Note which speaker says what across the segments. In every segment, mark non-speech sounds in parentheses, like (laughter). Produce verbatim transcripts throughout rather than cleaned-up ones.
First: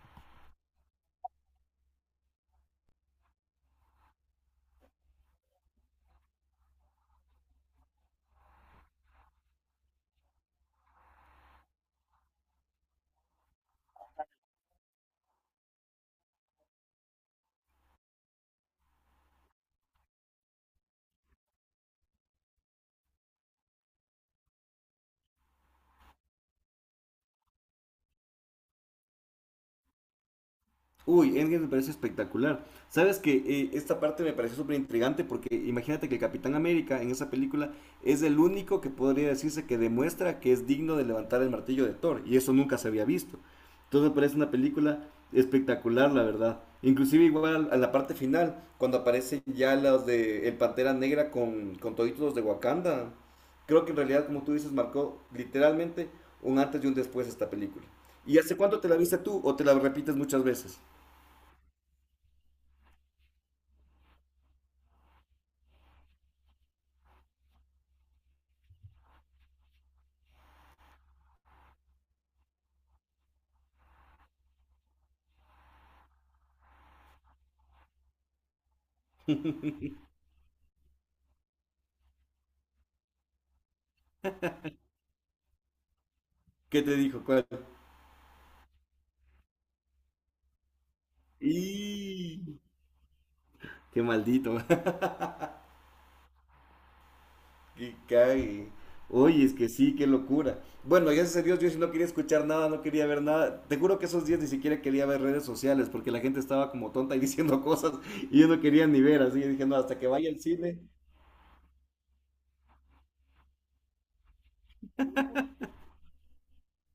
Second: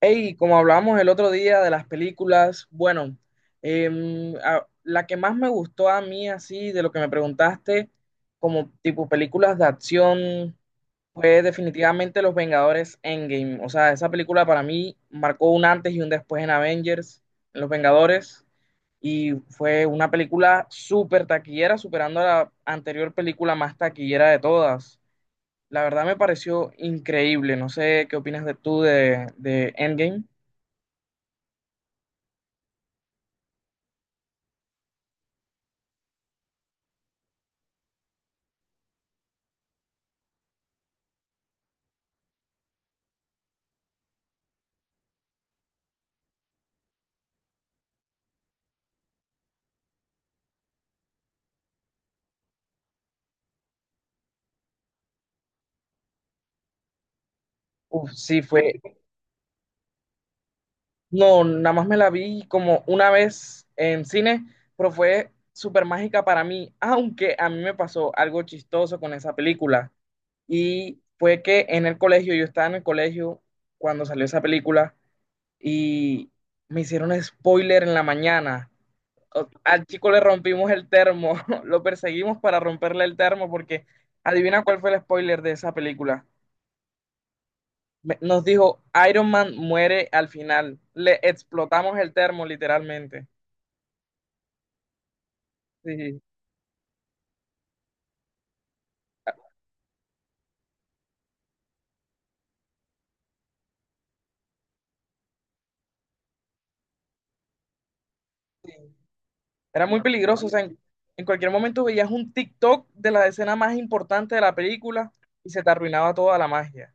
Speaker 1: Hey, como hablamos el otro día de las películas, bueno, em, a- la que más me gustó a mí así, de lo que me preguntaste, como tipo películas de acción, fue definitivamente Los Vengadores Endgame. O sea, esa película para mí marcó un antes y un después en Avengers, en Los Vengadores, y fue una película súper taquillera, superando a la anterior película más taquillera de todas. La verdad me pareció increíble. No sé qué opinas de tú de, de Endgame.
Speaker 2: Uy, Endgame me parece espectacular. Sabes que eh, esta parte me pareció súper intrigante porque imagínate que el Capitán América en esa película es el único que podría decirse que demuestra que es digno de levantar el martillo de Thor y eso nunca se había visto. Entonces me parece una película espectacular, la verdad. Inclusive igual a la parte final, cuando aparecen ya los de el Pantera Negra con, con toditos los de Wakanda. Creo que en realidad, como tú dices, marcó literalmente un antes y un después esta película.
Speaker 1: Uf,
Speaker 2: ¿Y
Speaker 1: sí,
Speaker 2: hace
Speaker 1: fue.
Speaker 2: cuánto te la viste tú o te la repites muchas veces?
Speaker 1: No, nada más me la vi como una vez en cine, pero fue súper mágica para mí, aunque a mí me pasó algo chistoso con esa película. Y fue que en el colegio, yo estaba en el colegio cuando salió esa película y me hicieron spoiler en la mañana. O- Al chico le rompimos el termo, (laughs) lo perseguimos para romperle el termo porque adivina cuál fue el spoiler de esa película.
Speaker 2: ¿Qué te dijo? ¿Cuál?
Speaker 1: Me- nos dijo, Iron Man muere al final. Le explotamos el
Speaker 2: ¡Y!
Speaker 1: termo, literalmente.
Speaker 2: ¡Qué maldito! (laughs)
Speaker 1: Sí,
Speaker 2: ¡Qué cague! Oye, es que sí, qué locura. Bueno, gracias a Dios, yo sí no quería escuchar nada, no quería ver nada. Te juro que esos días ni siquiera quería ver redes sociales porque la gente estaba como tonta y (laughs) diciendo cosas y yo no
Speaker 1: sí.
Speaker 2: quería ni ver. Así que dije, no,
Speaker 1: Era
Speaker 2: hasta
Speaker 1: muy
Speaker 2: que vaya al
Speaker 1: peligroso. O sea, en,
Speaker 2: cine.
Speaker 1: en cualquier momento veías un TikTok de la escena más importante de la película y se te arruinaba toda la magia.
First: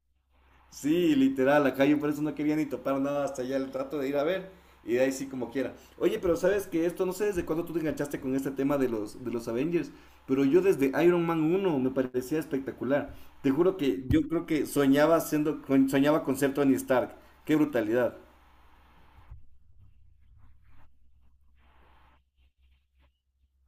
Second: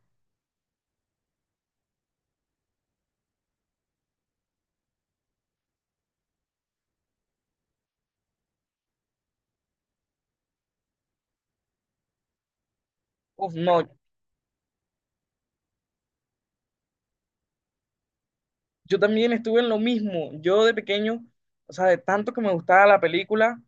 Speaker 2: Sí, literal, acá yo por eso no quería ni topar nada hasta allá el rato de ir a ver. Y de ahí sí como quiera. Oye, pero sabes que esto, no sé desde cuándo tú te enganchaste con este tema de los, de los Avengers, pero yo desde Iron Man uno me parecía espectacular. Te
Speaker 1: Uf, no,
Speaker 2: juro que yo creo que soñaba siendo, con- soñaba con ser Tony Stark. Qué brutalidad.
Speaker 1: yo también estuve en lo mismo. Yo de pequeño, o sea, de tanto que me gustaba la película,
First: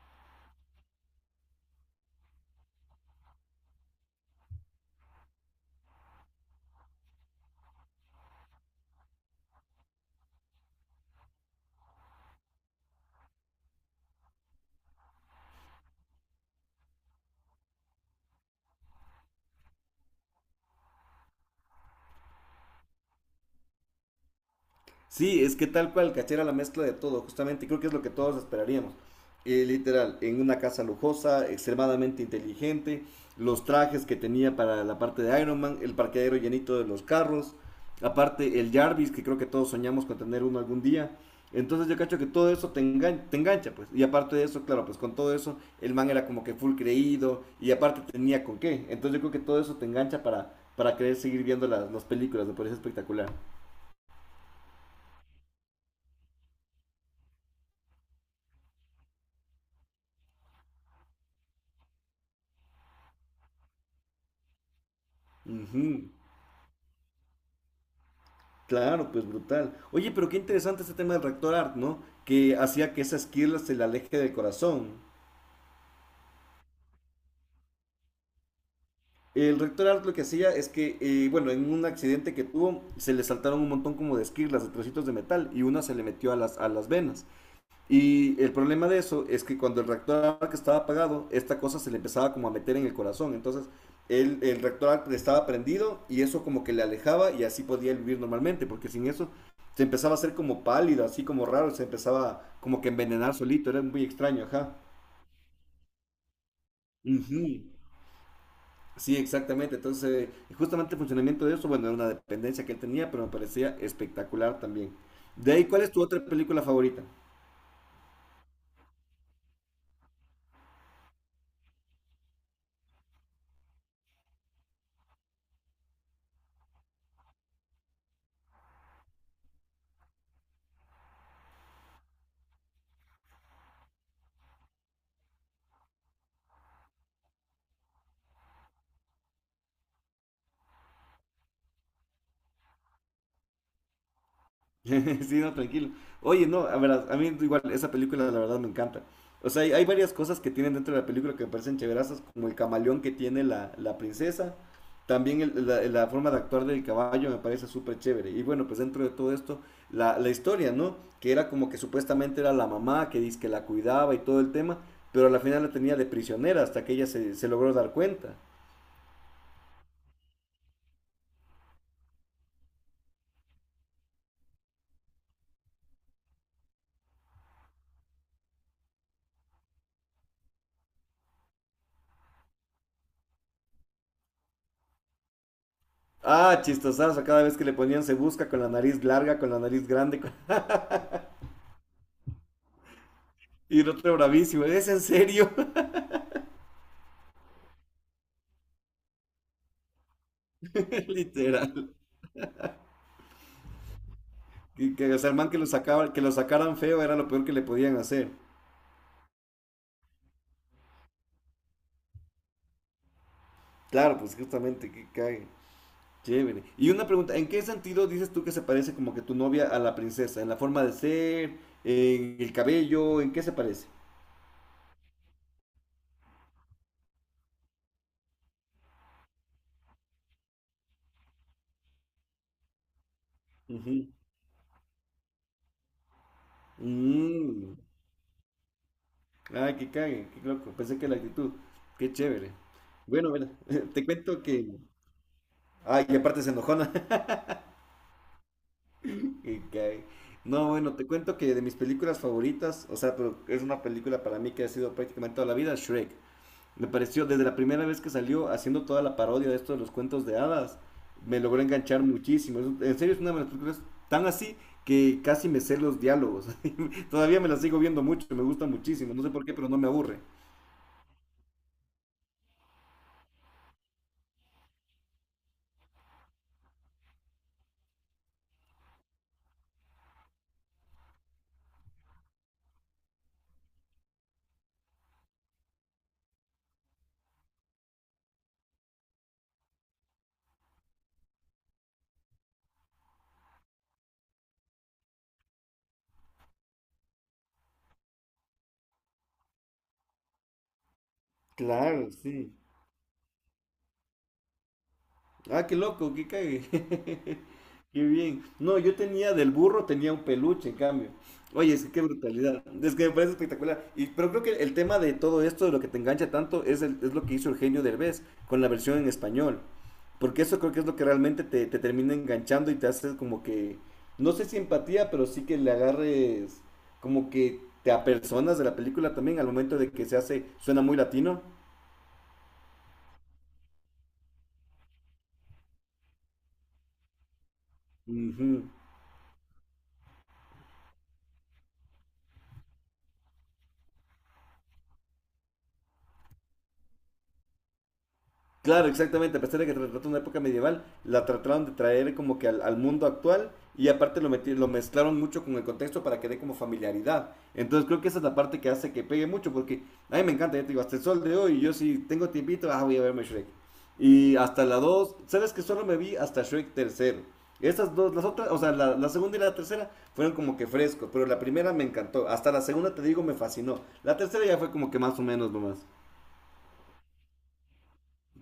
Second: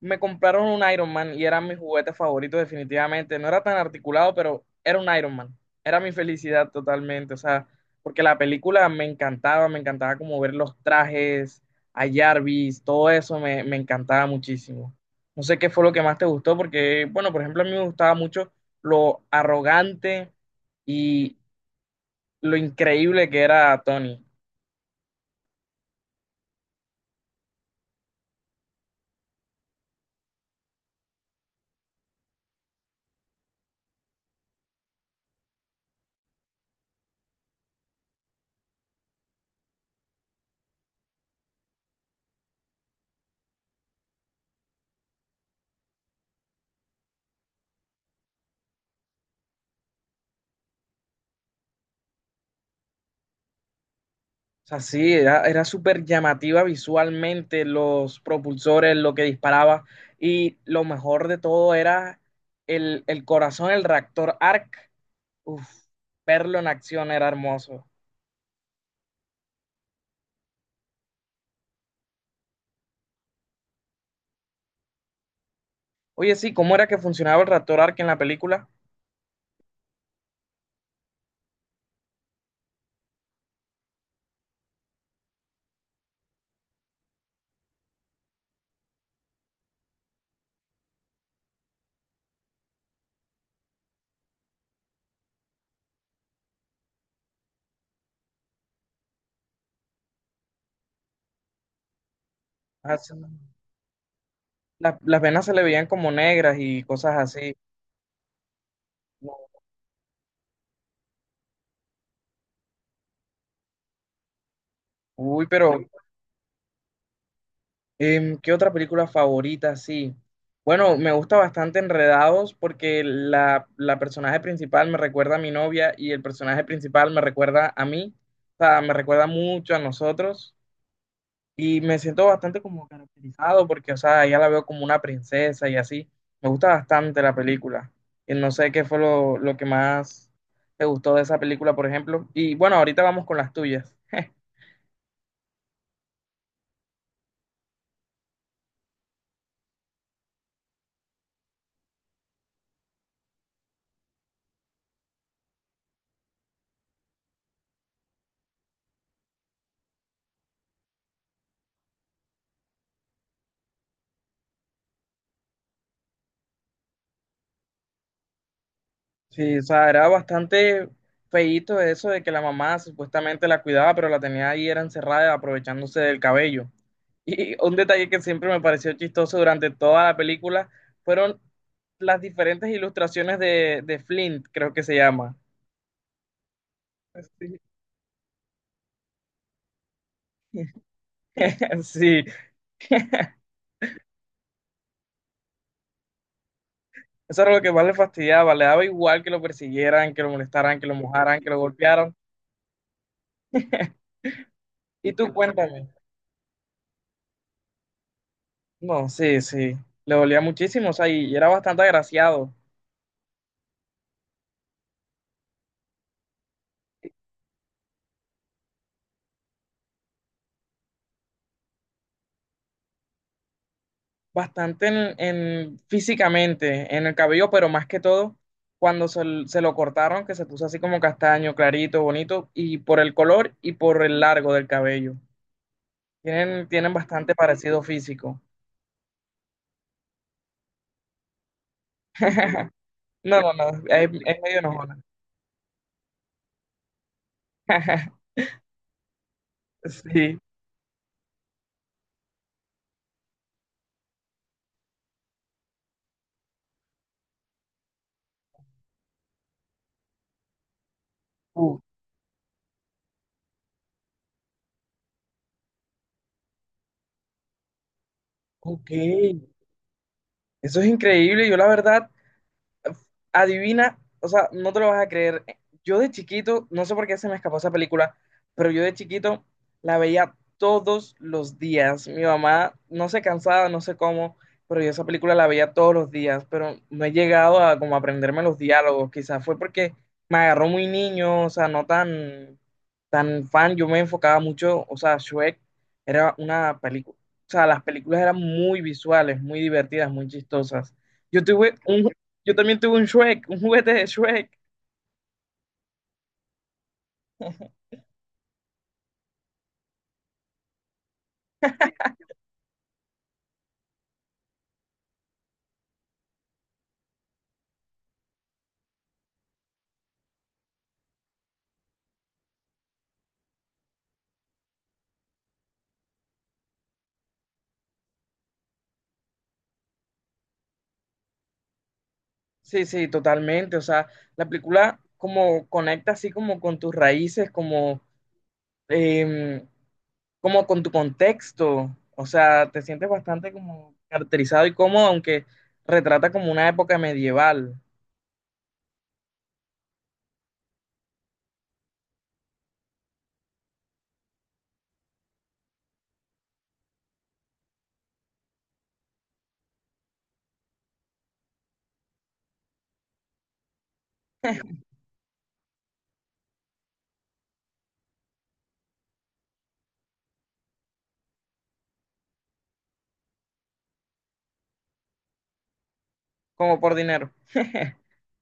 Speaker 1: me compraron un Iron Man y era mi juguete favorito definitivamente. No era tan articulado, pero era un Iron Man. Era mi felicidad totalmente, o sea, porque la película me encantaba, me encantaba como ver los trajes, a Jarvis, todo eso me, me encantaba muchísimo. No sé qué fue lo que más te gustó, porque, bueno, por ejemplo, a mí me gustaba mucho lo arrogante y lo increíble que era Tony.
Speaker 2: Sí, es que tal cual, cachera la mezcla de todo, justamente, creo que es lo que todos esperaríamos. Eh, literal, en una casa lujosa, extremadamente inteligente, los trajes que tenía para la parte de Iron Man, el parqueadero llenito de los carros, aparte el Jarvis, que creo que todos soñamos con tener uno algún día. Entonces yo cacho que todo eso te, engan- te engancha, pues. Y aparte de eso, claro, pues con todo eso, el man era como que full creído y aparte tenía con qué. Entonces yo creo que todo eso te engancha para, para querer seguir viendo las, las películas, me parece espectacular.
Speaker 1: O sea, sí, era, era súper llamativa visualmente, los propulsores, lo que disparaba. Y lo mejor de todo era el, el corazón, el reactor A R C. Uf,
Speaker 2: Ujú.
Speaker 1: verlo en acción era hermoso.
Speaker 2: Claro, pues brutal. Oye, pero qué interesante este tema del Rector Art, ¿no? Que hacía que esa esquirla se le aleje del corazón.
Speaker 1: Oye, sí, ¿cómo era que funcionaba el reactor A R C en la película?
Speaker 2: El Rector Art lo que hacía es que, eh, bueno, en un accidente que tuvo, se le saltaron un montón como de esquirlas, de trocitos de metal, y una se le metió a las, a las venas. Y el problema de eso es que cuando el reactor que estaba apagado, esta cosa se le empezaba como a meter en el corazón. Entonces, el, el reactor estaba prendido y eso como que le alejaba y así podía vivir normalmente, porque sin eso se empezaba a hacer como pálido, así como raro, se empezaba como que a
Speaker 1: Ah, sí,
Speaker 2: envenenar solito, era muy extraño, ajá.
Speaker 1: Las, las venas se le veían como negras y cosas
Speaker 2: Ujú.
Speaker 1: así.
Speaker 2: Sí, exactamente. Entonces, eh, justamente el funcionamiento de eso, bueno, era una dependencia que él tenía, pero me parecía espectacular también.
Speaker 1: Uy,
Speaker 2: De ahí,
Speaker 1: pero
Speaker 2: ¿cuál es tu otra película favorita?
Speaker 1: Em, ¿qué otra película favorita? Sí. Bueno, me gusta bastante Enredados porque la, la personaje principal me recuerda a mi novia y el personaje principal me recuerda a mí. O sea, me recuerda mucho a nosotros y me siento bastante como caracterizado porque, o sea, ya la veo como una princesa y así. Me gusta bastante la película. Y no sé qué fue lo, lo que más te gustó de esa película, por ejemplo. Y bueno, ahorita vamos con las tuyas.
Speaker 2: (laughs) Sí, no, tranquilo. Oye, no, a ver, a mí igual esa película la verdad me encanta. O sea, hay, hay varias cosas que tienen dentro de la película que me parecen chéverasas, como el camaleón que tiene la, la princesa. También el- la, la forma de actuar del caballo me parece súper chévere. Y bueno, pues dentro de todo esto, la, la historia, ¿no? Que era como que supuestamente era la mamá que dice que la cuidaba y todo el tema, pero a la final la tenía de prisionera hasta que ella se, se logró dar cuenta.
Speaker 1: Sí, o sea, era bastante feíto eso de que la mamá supuestamente la cuidaba, pero la tenía ahí era encerrada aprovechándose del cabello. Y un detalle que siempre me pareció chistoso durante toda la película fueron las diferentes ilustraciones de, de Flint, creo que se llama.
Speaker 2: Ah, chistosazo, cada vez
Speaker 1: Sí.
Speaker 2: que le ponían se busca con la nariz larga, con la nariz grande.
Speaker 1: (laughs) Sí,
Speaker 2: Y el otro bravísimo, ¿es en serio?
Speaker 1: eso era lo que más le fastidiaba, le daba igual que lo persiguieran, que lo molestaran, que lo
Speaker 2: (laughs)
Speaker 1: mojaran, que lo
Speaker 2: Literal.
Speaker 1: golpearan.
Speaker 2: Que,
Speaker 1: Y
Speaker 2: que, o sea,
Speaker 1: tú
Speaker 2: el man que lo,
Speaker 1: cuéntame.
Speaker 2: sacaba, que lo sacaran feo era lo peor que le podían hacer.
Speaker 1: No, sí, sí, le dolía muchísimo, o sea, y era bastante agraciado.
Speaker 2: Claro, pues justamente, que cague. Chévere. Y una pregunta, ¿en qué sentido dices tú que se parece como que tu novia a la princesa? ¿En la forma de ser? ¿En el cabello? ¿En qué se parece?
Speaker 1: Bastante en, en- físicamente, en el cabello, pero más que todo cuando se, l- se lo cortaron, que se puso así como castaño, clarito, bonito, y por el color y por
Speaker 2: Ujú.
Speaker 1: el largo del cabello. Tienen, tienen bastante
Speaker 2: Mm.
Speaker 1: parecido físico.
Speaker 2: Ay, que cague, qué loco. Pensé que la actitud. Qué chévere.
Speaker 1: (laughs)
Speaker 2: Bueno,
Speaker 1: No,
Speaker 2: mira,
Speaker 1: no, no,
Speaker 2: (laughs) te
Speaker 1: es, es
Speaker 2: cuento
Speaker 1: medio
Speaker 2: que...
Speaker 1: enojona.
Speaker 2: Ay, y aparte se enojona. (laughs)
Speaker 1: (laughs)
Speaker 2: Y que-
Speaker 1: Sí.
Speaker 2: No, bueno, te cuento que de mis películas favoritas, o sea, pero es una película para mí que ha sido prácticamente toda la vida, Shrek. Me pareció, desde la primera vez que salió, haciendo toda la parodia de esto de los cuentos de hadas, me logró
Speaker 1: Uh,
Speaker 2: enganchar muchísimo. Es- En serio, es una de las películas tan así que casi me sé los diálogos. (laughs) Todavía me la sigo viendo mucho, me gusta
Speaker 1: ok.
Speaker 2: muchísimo. No sé por qué, pero no me aburre.
Speaker 1: Eso es increíble. Yo la verdad adivina, o sea, no te lo vas a creer. Yo de chiquito, no sé por qué se me escapó esa película, pero yo de chiquito la veía todos los días. Mi mamá no se cansaba, no sé cómo, pero yo esa película la veía todos los días, pero no he llegado a como aprenderme los diálogos. Quizás fue porque me agarró muy niño, o sea, no tan, tan fan. Yo me enfocaba mucho, o sea, Shrek era una película, o sea, las películas eran muy visuales, muy divertidas, muy chistosas. Yo tuve un,
Speaker 2: Claro,
Speaker 1: yo
Speaker 2: sí.
Speaker 1: también tuve un Shrek, un juguete de Shrek.
Speaker 2: Ah, qué loco, qué cague. (laughs) Qué bien. No, yo tenía del burro, tenía un peluche, en cambio. Oye, es que qué brutalidad. Es que me parece espectacular. Y, pero creo que el tema de todo esto, de lo que te engancha tanto, es, el- es lo que hizo Eugenio Derbez con la versión en español. Porque eso creo que es lo que realmente te, te termina enganchando y te hace como que, no sé si empatía, pero sí que le agarres como que te apersonas de la película también al momento de que se hace, suena muy latino.
Speaker 1: Sí, sí, totalmente. O sea, la película como conecta así como con tus raíces, como,
Speaker 2: Ujú.
Speaker 1: em, como con tu contexto. O sea, te sientes bastante como caracterizado y cómodo, aunque retrata como una época medieval,
Speaker 2: Claro, exactamente. A pesar de que trata una época medieval, la trataron de traer como que al, al mundo actual y aparte lo, meti- lo mezclaron mucho con el contexto para que dé como familiaridad. Entonces creo que esa es la parte que hace que pegue mucho porque a mí me encanta, ya te digo, hasta el sol de hoy, yo si tengo tiempito, ah, voy a verme Shrek. Y hasta la dos, sabes que solo me vi hasta Shrek tercero. Esas dos, las otras, o sea, la, la segunda y la tercera fueron como que frescos, pero la primera me encantó. Hasta la segunda, te digo, me fascinó. La tercera ya fue como que más o menos nomás.
Speaker 1: como por dinero. (laughs)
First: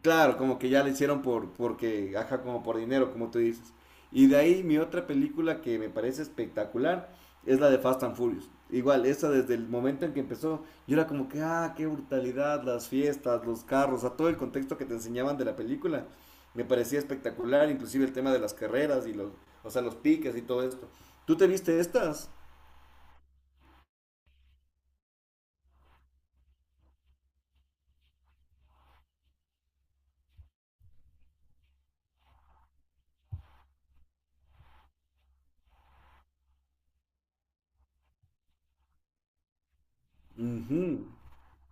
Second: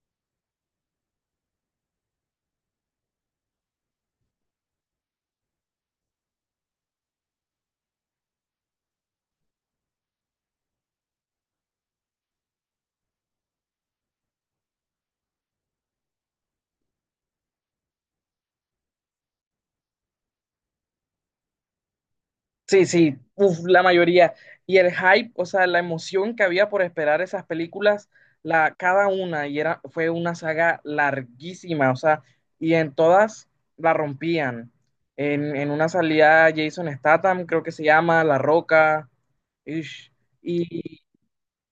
Speaker 2: Claro, como que ya la hicieron por, porque, ajá, como por dinero, como tú dices. Y de ahí mi otra película que me parece espectacular es la de Fast and Furious. Igual, esa desde el momento en que empezó, yo era como que, ah, qué brutalidad, las fiestas, los carros, a todo el contexto que te enseñaban de la película, me parecía espectacular, inclusive el tema de las carreras y los, o sea, los piques y todo esto. ¿Tú te viste estas?
Speaker 1: Sí, sí, uf, la mayoría. Y el hype, o sea, la emoción que había por esperar esas películas, la, cada una, y era, fue una saga larguísima, o sea, y en todas la rompían. En, en una salía Jason Statham, creo que se llama, La Roca, ish,
Speaker 2: Ujú.
Speaker 1: y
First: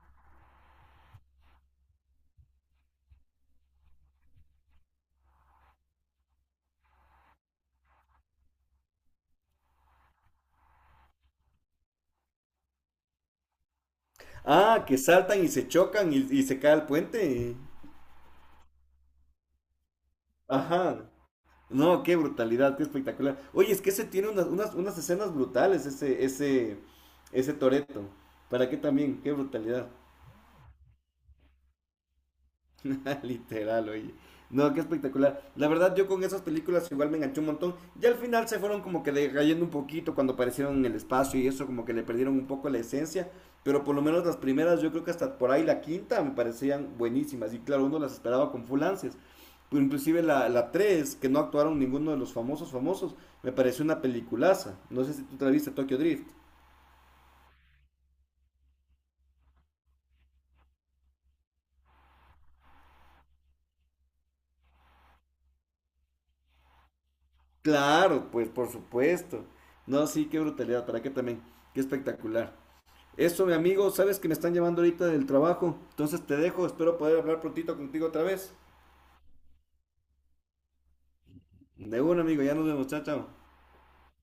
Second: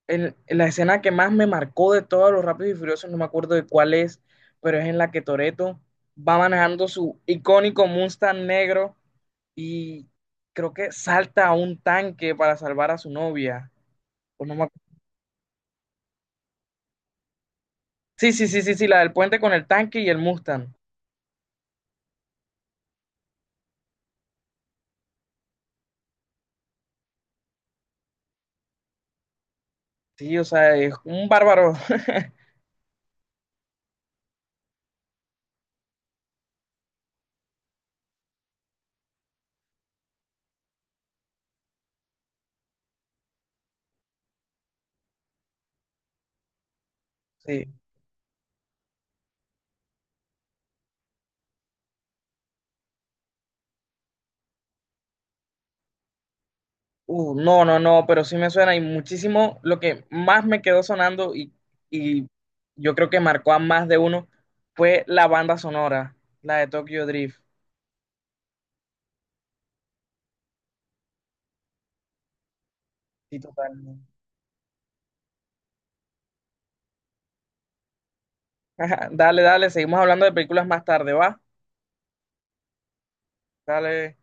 Speaker 1: en, en la escena que más me marcó de todos los Rápidos y Furiosos, no me acuerdo de cuál es, pero es en la que Toretto va manejando su icónico Mustang negro y creo que salta a un tanque para salvar a su novia. O no me acu-
Speaker 2: Ah, que saltan y se chocan y, y se cae el puente.
Speaker 1: Sí, sí, sí, sí, sí, la del puente con el tanque y el Mustang.
Speaker 2: Ajá. No, qué brutalidad, qué espectacular. Oye, es que ese tiene unas, unas, unas escenas brutales, ese, ese, ese Toreto. ¿Para qué también? Qué brutalidad.
Speaker 1: Sí, o sea, es un bárbaro. (laughs)
Speaker 2: (laughs) Literal, oye. No, qué espectacular. La verdad, yo con esas películas igual me enganché un montón. Ya al final se fueron como que decayendo un poquito cuando aparecieron en el espacio y eso, como que le perdieron un poco la esencia. Pero por lo menos las primeras, yo creo que hasta por ahí la quinta me parecían buenísimas. Y
Speaker 1: Sí.
Speaker 2: claro, uno las esperaba con full ansias. Pero inclusive la, la tres que no actuaron ninguno de los famosos famosos, me pareció una peliculaza. No sé si tú te la viste, Tokyo Drift.
Speaker 1: Uh, no, no, no, pero sí me suena y muchísimo. Lo que más me quedó sonando y, y yo creo que marcó a más de uno fue la banda sonora, la de Tokyo Drift.
Speaker 2: Claro, pues por supuesto. No, sí, qué brutalidad. ¿Para qué también? Qué espectacular.
Speaker 1: Sí,
Speaker 2: Eso, mi amigo,
Speaker 1: totalmente.
Speaker 2: sabes que me están llamando ahorita del trabajo. Entonces te dejo, espero poder hablar prontito contigo otra vez.
Speaker 1: (laughs) Dale, dale, seguimos hablando de películas más tarde, ¿va?
Speaker 2: De un amigo, ya nos vemos, chao, chao.
Speaker 1: Dale.